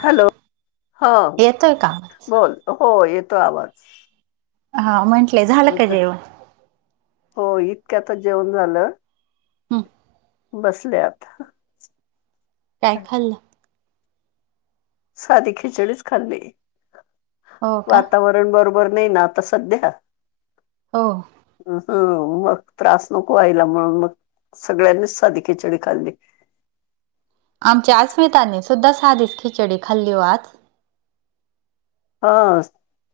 Hello! हा येतोय का आवाज? बोल हो येतो आवाज, हा म्हटलेयं झालं का जेवनं हो इतक्यातं जेवण झालं. हम, बसलंयत. काय खाल्लं साधी खिचडीचं खाल्ली हो का वातावरण बरोबर नाही ना आता सध्या हो. ह, मग त्रास नको व्हायला मंग सगळ्यांनीचं साधी खिचडी खाल्ली. आमच्या अस्मितांनी सुद्धा साधीचं खिचडी खाल्ली हो आज. हा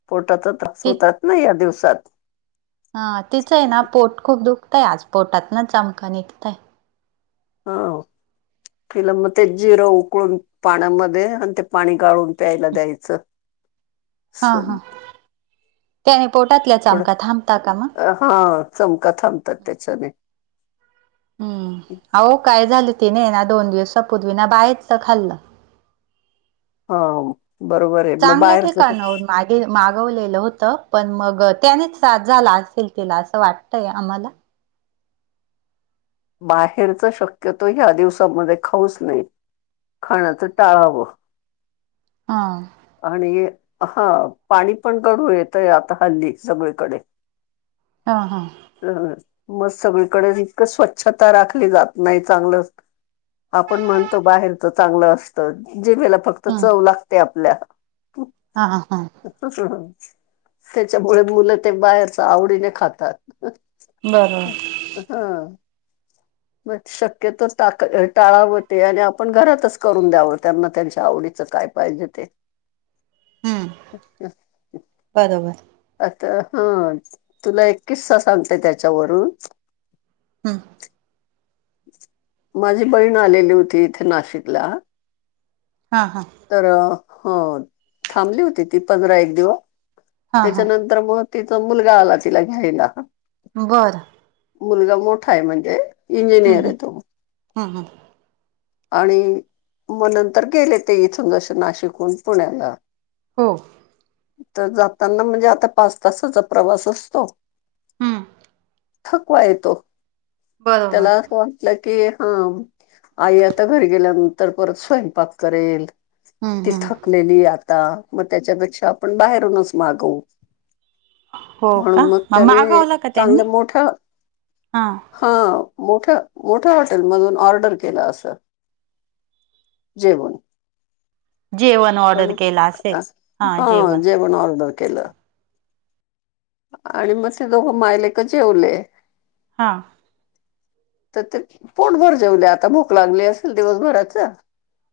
पोटात तास ती होतात ना. या दिवसात. हा तिचं ना पोट खूप दुखतंय आज पोटातं चमका निघतयं हाव तिला मग ते जिरं उकळून पाण्यामध्ये आणि ते पाणी गाळून प्यायला दयाचं हा. हा. त्याने पोटातल्या थोडं चमका थांबता का मग् हा चमका थांबतात त्याच्याने हम् अह काय झालं तिने ना दोन दिवसचा पूदवी ना बाहेरच खाल्ल [unintelligible] हा बरोबर आहे मग चांगल्या बाहेरचस ठिकाणाहून मागे मागवलेलं होतं पण मग त्यानेच त्रास झाला असेल तिला असं वाटतय आम्हाला बाहेरच शक्यतो या दिवसामध्ये खाऊचं नाही खाणं त टाळावं. हा, आणि हे हा पाणी पण गडूळ येतयं आता हल्ली सगळीकडे हा, हा, मंग सगळीकडे इतकं स्वच्छ, स्वच्छता राखली जात नाही चांगलं आपण म्हणतो बाहेरचं चांगलं असतं जिभेला फक्त हम्म चव लागते. आपल्या हा, हा, त्तसं याच्यामुळे मुलं ते बाहेरचं आवडीने खातात. बरं रं हा. मग शक्यत टाळावं ते आणि आपण घरातचं करून दयाव त्यांना त्यांच्या आवडीचं काय पाहिजे ते. [unintelligible] अच्छा बरोबर आता हा तुला एक किस्सा सांगते त्याच्यावरून हां माझी बहीण आलेली होती इथे नाशिकला हा हा तर हो थांबली होती ती पंधरा एक दिवस हा हा त्याच्यानंतर मग तिचा मुलगा आला तिला घ्यायला. बरं मुलगा मोठा आहे म्हणजे हम इंजिनियर हम आहे तो हा हा आणि मग नंतर गेले ते इथून जसे नाशिकून पुण्याला हो तर जाताना म्हणजे आता पाच तासाचा प्रवास असतो. हम्म थकवा येतो बरोबर त्याला असं वाटलं की हा आईत. आता घरी गेल्यानंतर परत स्वयंपाक करेल हम्म हम्म तिथ लेली आता मग त्याच्यापेक्षा आपण बाहेरूनच मागवु हो का मग त्याने मागवल का त्यांनी चांगल्या मोठ्या हा हा मोठ्या मोठ्या हॉटेल मधून ऑर्डर केलं असं. जेवन जेवण ऑर्डर केलं असेल अ, हा जेवण. पण ऑर्डर केलं आणि मग ते दोघं मायलेक जेवले. हां तर ते पोटभर जेवले आता भूक लागली असेल दिवसभराच.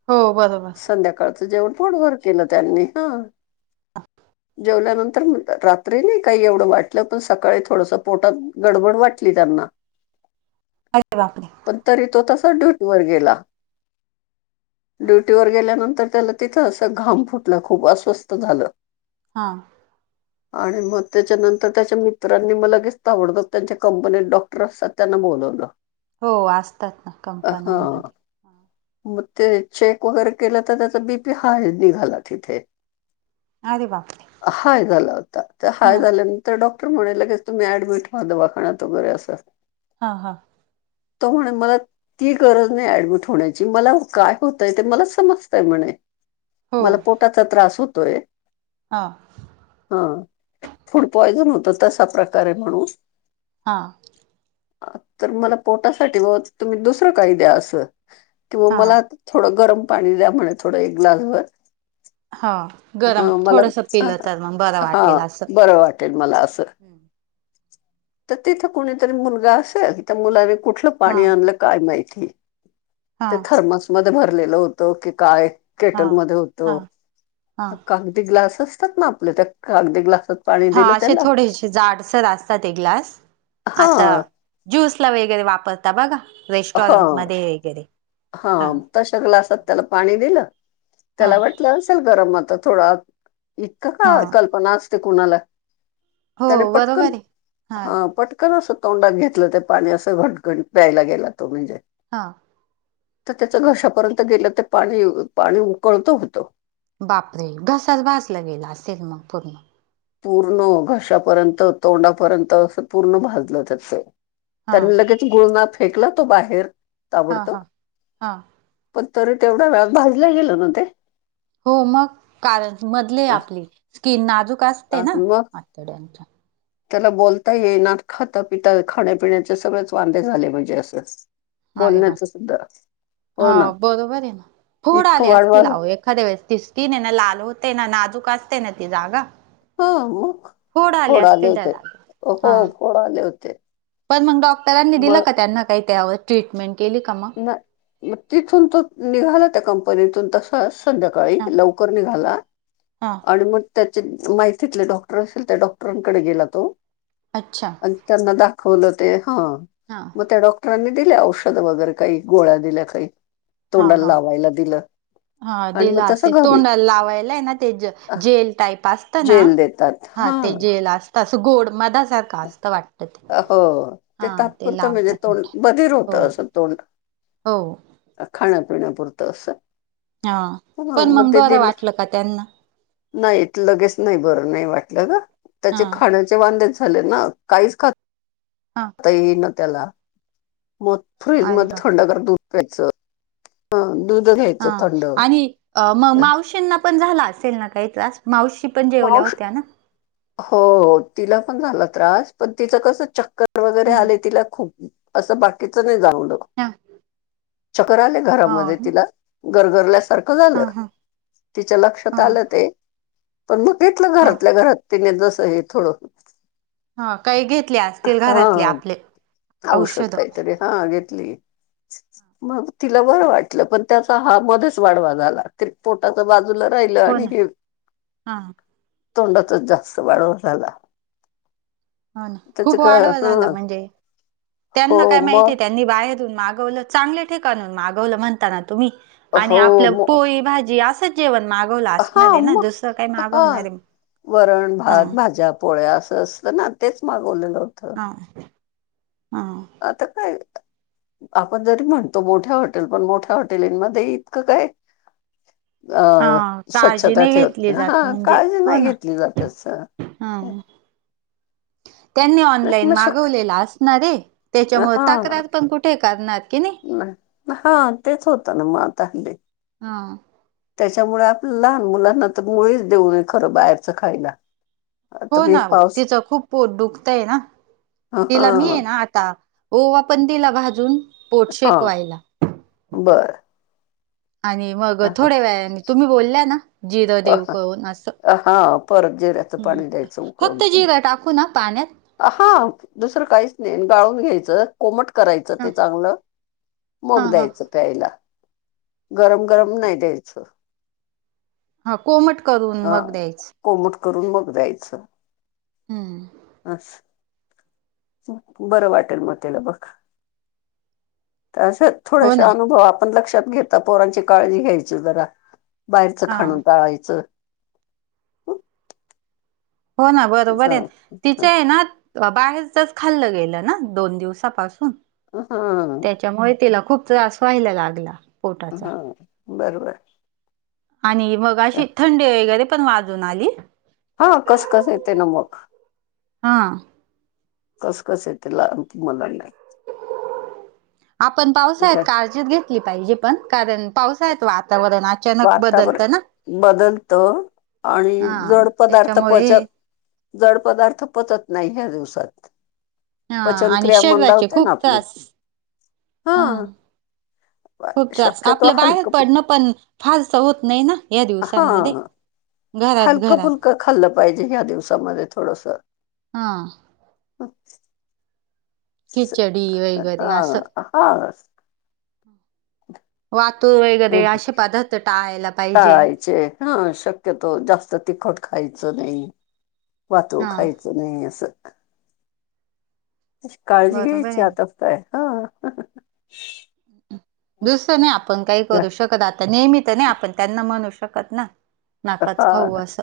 हो बरोबर संध्याकाळचं जेवण पोढभर केलं त्यांनी हा ह जेवल्यानंतर रात्री नाही काही एवढं वाटलं पण सकाळी थोडसं पोटात गडबड वाटली त्यांना अजे वापर पण तरी तो तसा ड्युटीवरर गेला. ह. ड्युटीवरर गेल्यानंतर त्याला तिथं अस घाम फुटलं खूप अस्वस्थ झालं. हां. आणि मग त्याच्यानंतर त्याच्या मित्रांनी म लगेच आवडतं त्यांच्या कंपनीत डॉक्टर असतात त्यांना बोलत. हो असतात ना हा कंपन्यांमध्ये मग ते चेक वगैरे केलं तर त्याचा बीपी हाय निघाला तिथे अरे बापरे हाय झाला होता ते हा हाय झाल्यान तर डॉक्टर म्हणालं की तुम्ही ऍडमिटव्हा दवाखान्यातव वगैरे असं. हा हा त म्ह मला ती गरज नाही ऍडमिट होण्याची मला काय होतय ते मला समजतय म्हणे. हो मला पोटाचा त्रास होतोय. हा हा फूड पॉइझन होतं तसा प्रकार आहे म्हणून हां तर मला पोटासाठी व तुम्ही दुसरं काय द्या असं कि हा मला थोडं गरम पाणी द्या म्हणे थोडं एक ग्लास भर. हा गरम हा मला थोडस पिलं तर मग बरं हा वाटेल असं बरं वाटत. मला अस तर तिथ कणीतरी मुलगा असेल कि त्या मुला व कुठ हा पाणी आण काय माहि हा मध्ये भरलेलं होत की काय केटल हा मध्ये होत हा हा का? अगदी ग्लास असतात ना आपल्या त्या अगदी ग्लास हा असे थोडेसे जाडसर असतात ते ग्लास हा आता ज्यूस ला वगैरे वापरता बघा हा रेस्टॉरंट मध्ये वगैरे हा तशा ग्लासात त्याला पाणी दिलं हा त्याला वाटलं असेल गरम आता थोडा इतकं हा का कल्पना असते कुणाला? हो त्याने पटकन बरोबर आहे हा पटकन कण असं तोंडात घेतलं ते पाणी असं घटघट प्यायला गेला तो म्हणजे हा. त त्याच्या घशापर्यंत गेलं ते पाणी पाणी उकळत होतं. बाप रे! घसाच भाजला गेला असेल मग पूर्ण पूर्ण घशापर्यंत तोंडापर्यंत अस पूर्ण भाजलं त्यांच हा तर लगेच गुळना फेकला तो बाहेर हा ताबडतो. हा हा पण तरी तेवढा वेळा भाजल गेलं ना ते हो मग कारण मधले आपली स्किन नाजूक असते ना असतात मग आतड्यांच्या त्याला बोलता येईना खाता पिता खाण्यापिण्याचे सगळेच वांदे झाले म्हणजे असं. अरे बाप! बोलण्याच सुद्धा हो बरोबर ये ना फोड इतकं आले वाढवा असतील आओ एक एखाद्या वेळेस ती स्किन ये ना लाल होते ना नाजूक असते ना ती जागा हा मग फोड आले असतील त्या होते जागा हो हा फोड आले होते. पण मंग डॉक्टरांनी दिलं मग का त्यांना काय त्यावर ट्रीटमेंट केली का मग नाय म तिथून तो निघाला त्या कंपनीतून तस ह संध्याकाळी लवकर निघाला हां. आणि मग त्याचे माहीतीतले डॉक्टर असेल त्या डॉक्टरांकडे गेला तो अच्छा अनं त्यांना दाखवलं ते हा हां म त्या डॉक्टरांनी दिल्या औषधं वगैरे काही गोळ्या दिल्या काही हा तोंडाला हा लावायला दिलं हा आणि दिलं मग तसं असेल घरी तोंड लावायला ये ना ते ज जेल टाईप असत ना जेल देतात हा हां ते जेल असतं असं गोड मधासारखं असतं वाट अ हो ते तात्पुरत म्हणजे तोंड तोंडात बधीर हो होतं असं तोंड हो खाण्यापिण्या पुुरतं असं हा पण मंग बरं वाटलं का त्यांना नाही लगेच नाही बरं नाही वाटलं ग हा त्याचे खाणं ण्याचे वांदेच झाले ना काहीच खात हा ता येई ना त्याला मग फ्रीज अरे मध्ये बापरे थंडगार दूध प्यायचं. ह दूधच घ्याय अ आणि अ म मावशींना पण झाला असेल ना काही त्रास मावशी पण जेवल्या मावशी होत्या ना हो तिला पण झाला त्रास पण तिचं कस चक्कंर वगैरे हम्म आले तिला खूप असं बाकीच नाय जानऊलं हा चक्कर आलेल हो घरामध्ये ना तिला गरगरल्यासारखं हा झालं हा तिच्या लक्षात हा आलं ते पण म घेतलं हा घरातल्या घरात तिने जस हे थोडं. हा काही घेतले असतील घरातले हा आपले औषध कायतरी हा घेतली. मग तिला बर वाटलं पण त्याचा हा मध्येच वाढवा झाला. पोटाच बाजूला राहिलं हो आणि ना हे हा तोंडाचांच जास्त वाढवा झाला. हो ना त्याच खूप का वाढ झाला ह म्हणजे हो त्यांना काय माहितीय मग त्या नी बाहेरून मागवलं चांगले ठिकाणून मागवलं म्हणता ना तुम्ही आणि हो आपलं मग पोळी भाजी असं जेवण मागवलं हा असणारे ना मग दुसरं काय हा मागवणार ये वरण अ भात भाज्या पोळ्या असं असतं ना तेच मागवलेलं होतं. ह हा. आता काय. आपण जरी म्हणतो मोठ्या हॉटेल पण मोठ्या हॉटेलींमध्ये इतकं काय अं हा काळजी स्वच्छताचे नाही होती घेतली जात हा म्हणजे काळजी हो नाही ना घेतली जात अस. हा. त्यांनी ऑनलाईन मग शक मागवलेला असणारे त्याच्यामुळे हा तक्रार पण कुठे करणार कि नाही. हा तेच होतं ना मत हले एम हा. त्याच्यामुळे आपलं लहान मुलांना तर मुळीच देऊनये खरं बाहेरचं खायला. हो आता हे ना हो पाऊस तिचं खूप पोट दुखतय ना ह तिला मी आहे ना आता हो आपण दिला भाजून पोट शेकवायला. बरं. आणि मग थोड्या वया आणि तुम्ही बोलल्या ना जीर देेऊ करून असं हा पर जे र्यातं पाणी हम्म. द्यायच उकळून. फक्त जिरं टाकू ना पाण्यात हा दुसरं काहीच नाही गाळून घ्यायचं. कोमट करायचं ह ते चांगलं हा मग हा. द्यायचं प्यायला. गरम गरम नाही देच. हा कोमट करून हा मग द्यायच. कोमट करून मग जा्यायचं. हम्म. ह बरं वाटेल मग त्याला बघ. हो थोडेसे ना अनुभव आपण लक्षात घेता पोरांची काळजी घ्यायची जरा. बाहेरचं हा. खाणून टाळायचं. हो ना बरोबर आहे त ना बाहेरचच खाल्लं गेलं ना दोन दिवसापासून. हा. त्याच्यामुळे तिला खूप त्रास व्हायला लागला. पोटाचा. हा बरोबर. आणि मग अशी थंडी वगैरे पण वाजून आली. हा कसं कसं येते ना मग. हा. कसं कसं आहे ते लाह तू मलांडा. आपण पावसा्या काय काळजीत घेतली पाहिजे पण कारण पावसाळ वातावरण अचानक बदलतं ना. वातावरण बदलत आणि हा जड पदार्थ त्याच्यामुळे पचत. जड पदार्थ पचत नाही ह्या दिवसात. हा आणि पचनक्रिया शरीराचे मंदावते ना खूप आपली त्रास हा. खूप तास शक्यतो आपलं बाहेर हलकं फुल पडणं पण फार होत नाही ना. या हा दिवसांमध्ये घरात हलकं घरात फुलकं खाल्लं पाहिजे या्या दिवसामध्ये थोडस. हा. अच्छ. खिचडी वगैरे असं. ह. वाातूर वगैरे असे पदार्थ टाळायला पाहिजे. टाळायचे हा शक्यतो जास्त तिखट खायचं नाही वाातो हा खायच. सु नाही आहे अस. अ काळजी बरोबर घ्यायची आहे ना. आतापताय हा. दुसरं नाही आपण काही करू शकत आता नेहमी तर नाही आपण त्यांना म्हणू शकत ना. नाकाच हा खाऊ असं.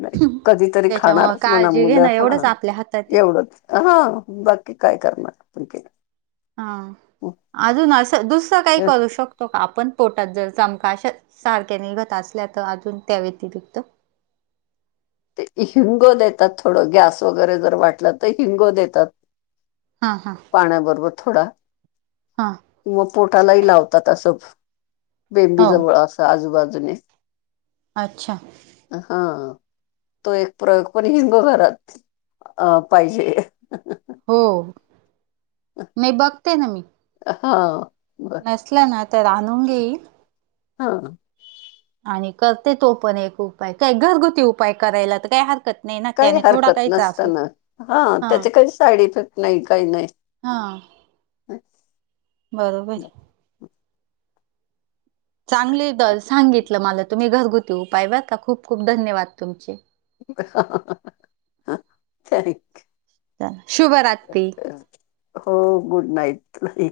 नाही कधीतरी त्याच्यामुळ खाणारच म्हणा काळजी घेणं मुलं एवढंच हा आपल्या हातात आहे एवढंच. ह्हणं, बाकी काय करणार? [unintelligible] पण के. हां, अजून असं दुसरं काही करू शक तो का, आपण पोटात जर चमका अशा सारख्या निघत असल्या, तर अजून त्या व्यतिरिक्त? ते हिंगो देतात, थोडं गॅस वगैरे जर वाटलं तर, हिंगो देतात. हं हं. पाण्याबरोबर थोडा. हां. किंवा पोटालाही लावतात असं, हो बेंबीजवळ असं आजूबाजूने. अच्छा. हं. तो एक प्रयोग, पण हिंग घरात अ पाहिजे. हो, नहीं बघते ना मी. हं ह. नसल्या ना तर आणून घेईन. हं. आणि करते तो पण एक उपाय, काय घरगुती उपाय करायला तर काय हरकत नाही ना काही त्याने थोडा हरकत काही त्रास होत नसतान, हा. त्याचे काही साईड इफेक्ट नाही, काही नाही. हां बरोबर. चांगली द सांगितलं मला तुम्ही घरगुती उपाय, बरका खूप खूप धन्यवाद तुमचे. हँ हं [unintelligible] थँक शुभरात्री. हो गुड नाईट तुलाही.